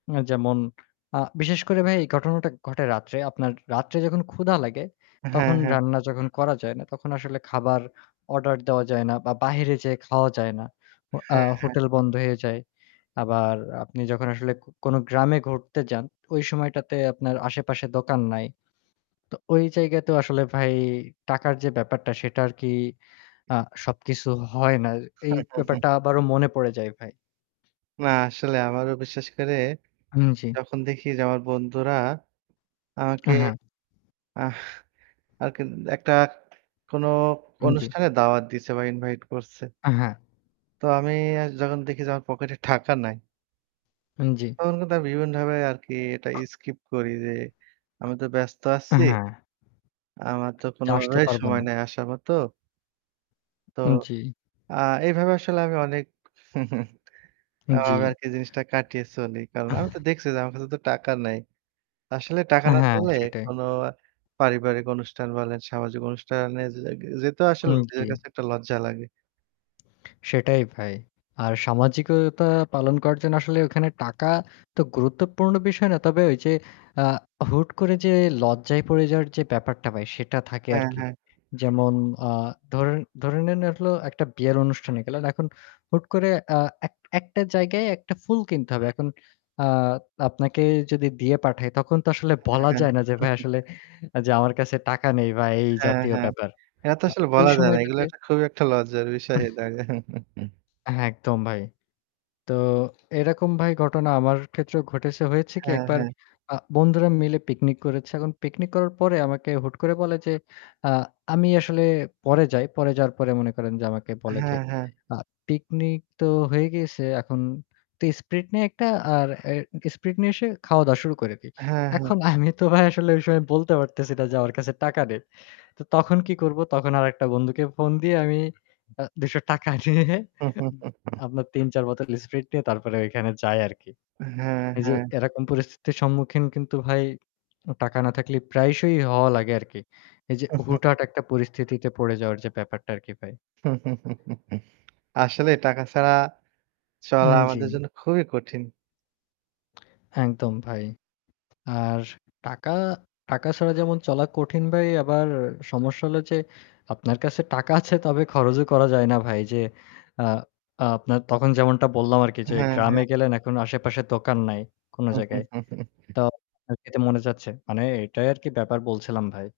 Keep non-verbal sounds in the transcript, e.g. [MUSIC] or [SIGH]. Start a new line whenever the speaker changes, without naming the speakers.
আ যেমন আ বিশেষ করে ভাই এই ঘটনাটা ঘটে রাত্রে। আপনার রাত্রে যখন ক্ষুধা লাগে
হ্যাঁ,
তখন
হ্যাঁ।
রান্না যখন করা যায় না, তখন আসলে খাবার অর্ডার দেওয়া যায় না। বা বাইরে যেয়ে খাওয়া যায় না। অ আ
হ্যাঁ, হ্যাঁ।
হোটেল বন্ধ হয়ে যায়। আবার আপনি যখন আসলে ক কোনো গ্রামে ঘুরতে যান ওই সময়টাতে আপনার আশেপাশে দোকান নাই। তো ঐ জায়গাতেও আসলে ভাই টাকার যে ব্যাপারটা সেটা আরকি আ সবকিছু হয় না। এই
[CHUCKLES]
ব্যাপারটা আবারও মনে পড়ে যায় ভাই।
না আসলে আমারও বিশেষ করে
হুম, জী।
যখন দেখি যে আমার বন্ধুরা আমাকে
আ হ্যাঁ।
আহ আরকি একটা কোনো
উ জী।
অনুষ্ঠানে দাওয়াত দিয়েছে বা ইনভাইট করছে
আ হ্যাঁ।
তো আমি যখন দেখি যে আমার পকেটে টাকা নাই
উ জ্বি।
তখন কিন্তু বিভিন্নভাবে আরকি এটা স্কিপ করি যে আমি তো ব্যস্ত
আ
আছি।
হ্যাঁ।
আমার তো
যে আসতে
কোনোভাবেই
পারব না।
সময় নাই আসার মত তো
উ জ্বী।
আ এভাবে আসলে আমি অনেক [CHUCKLES]
উ
আমি
জ্বি।
আরকি জিনিসটা কাটিয়ে চলি। কারণ আমি তো
[SCOFFS]
দেখছি যে আমার কাছে তো টাকা নাই। আসলে টাকা
আ
না
হ্যাঁ
পেলে
সেটাই।
কোনো পারিবারিক অনুষ্ঠান বলেন সামাজিক অনুষ্ঠানে যে যেতেও
উ
আসলে নিজের
জী।
কাছে একটা লজ্জা লাগে।
সেটাই ভাই। আর সামাজিকতা পালন করার জন্য আসলে ওখানে টাকা তো গুরুত্বপূর্ণ বিষয় না। তবে ওইযে আ হুট করে যে লজ্জায় পড়ে যাওয়ার যে ব্যাপারটা ভাই সেটা থাকে
হ্যাঁ,
আরকি।
হ্যাঁ।
যেমন আ ধর ধরে নিন হলো একটা বিয়ের অনুষ্ঠানে গেল। এখন হুট করে আ এক একটা জায়গায় একটা ফুল কিনতে হবে। এখন আ আপনাকে যদি দিয়ে পাঠাই তখন তো আসলে
হ্যাঁ,
বলা
হ্যাঁ।
যায় না যে ভাই
[CHUCKLES]
আসলে যে আমার কাছে টাকা নেই বা এই
হ্যাঁ,
জাতীয়
হ্যাঁ।
ব্যাপার।
এটা তো
আ
আসলে
ওই
বলা যায় না।
সময়টাতে
এগুলা খুবই একটা লজ্জার বিষয় হয়ে
[SCOFFS]
যাবে। [CHUCKLES]
হ্যাঁ একদম ভাই। তো এরকম ভাই ঘটনা আমার ক্ষেত্রেও ঘটেছে। হয়েছে কি
হ্যাঁ,
একবার
হ্যাঁ।
আ বন্ধুরা মিলে পিকনিক করেছে। এখন পিকনিক করার পরে আমাকে হুট করে বলে যে আ আমি আসলে পরে যাই। পরে যাওয়ার পরে মনে করেন যে আমাকে বলে যে
হ্যাঁ, হ্যাঁ।
আ "পিকনিক তো হয়ে গিয়েছে এখন তো স্প্রিট নিয়ে একটা আর এ স্প্রিট নিয়ে এসে খাওয়া-দাওয়া শুরু করে দেই।"
হ্যাঁ, হ্যাঁ।
এখন আমি তো ভাই আসলে ওই সময় বলতে পারতেছি না যে আমার কাছে টাকা নেই। তো তখন কি করব? তখন আরেকটা বন্ধুকে ফোন দিয়ে আমি আ ৳২০০ নিয়ে
[CHUCKLES]
আপনার ৩ ৪ বোতল স্প্রিট নিয়ে তারপরে ঐখানে যাই আরকি।
হ্যাঁ,
এইযে
হ্যাঁ।
এরকম পরিস্থিতির সম্মুখীন কিন্তু ভাই টাকা না থাকলে প্রায়শই হওয়া লাগে আরকি। এইযে
[CHUCKLES]
হুটহাট একটা পরিস্থিতিতে পড়ে যাওয়ার যে ব্যাপারটা আরকি ভাই।
[CHUCKLES] আসলে টাকা ছাড়া
উ
চলা আমাদের
জ্বি।
জন্য খুবই কঠিন।
একদম ভাই। আর টাকা, টাকা ছাড়া যেমন চলা কঠিন ভাই আবার সমস্যা হলো যে আপনার কাছে টাকা আছে তবে খরচও করা যায় না ভাই। যে আ আপনার তখন যেমনটা বললাম আরকি যে
হ্যাঁ,
গ্রামে
হ্যাঁ।
গেলেন এখন আশেপাশে দোকান নাই, কোনো জায়গায়।
[CHUCKLES]
তো খেতে মনে চাচ্ছে। মানে এটাই আরকি ব্যাপার বলছিলাম ভাই।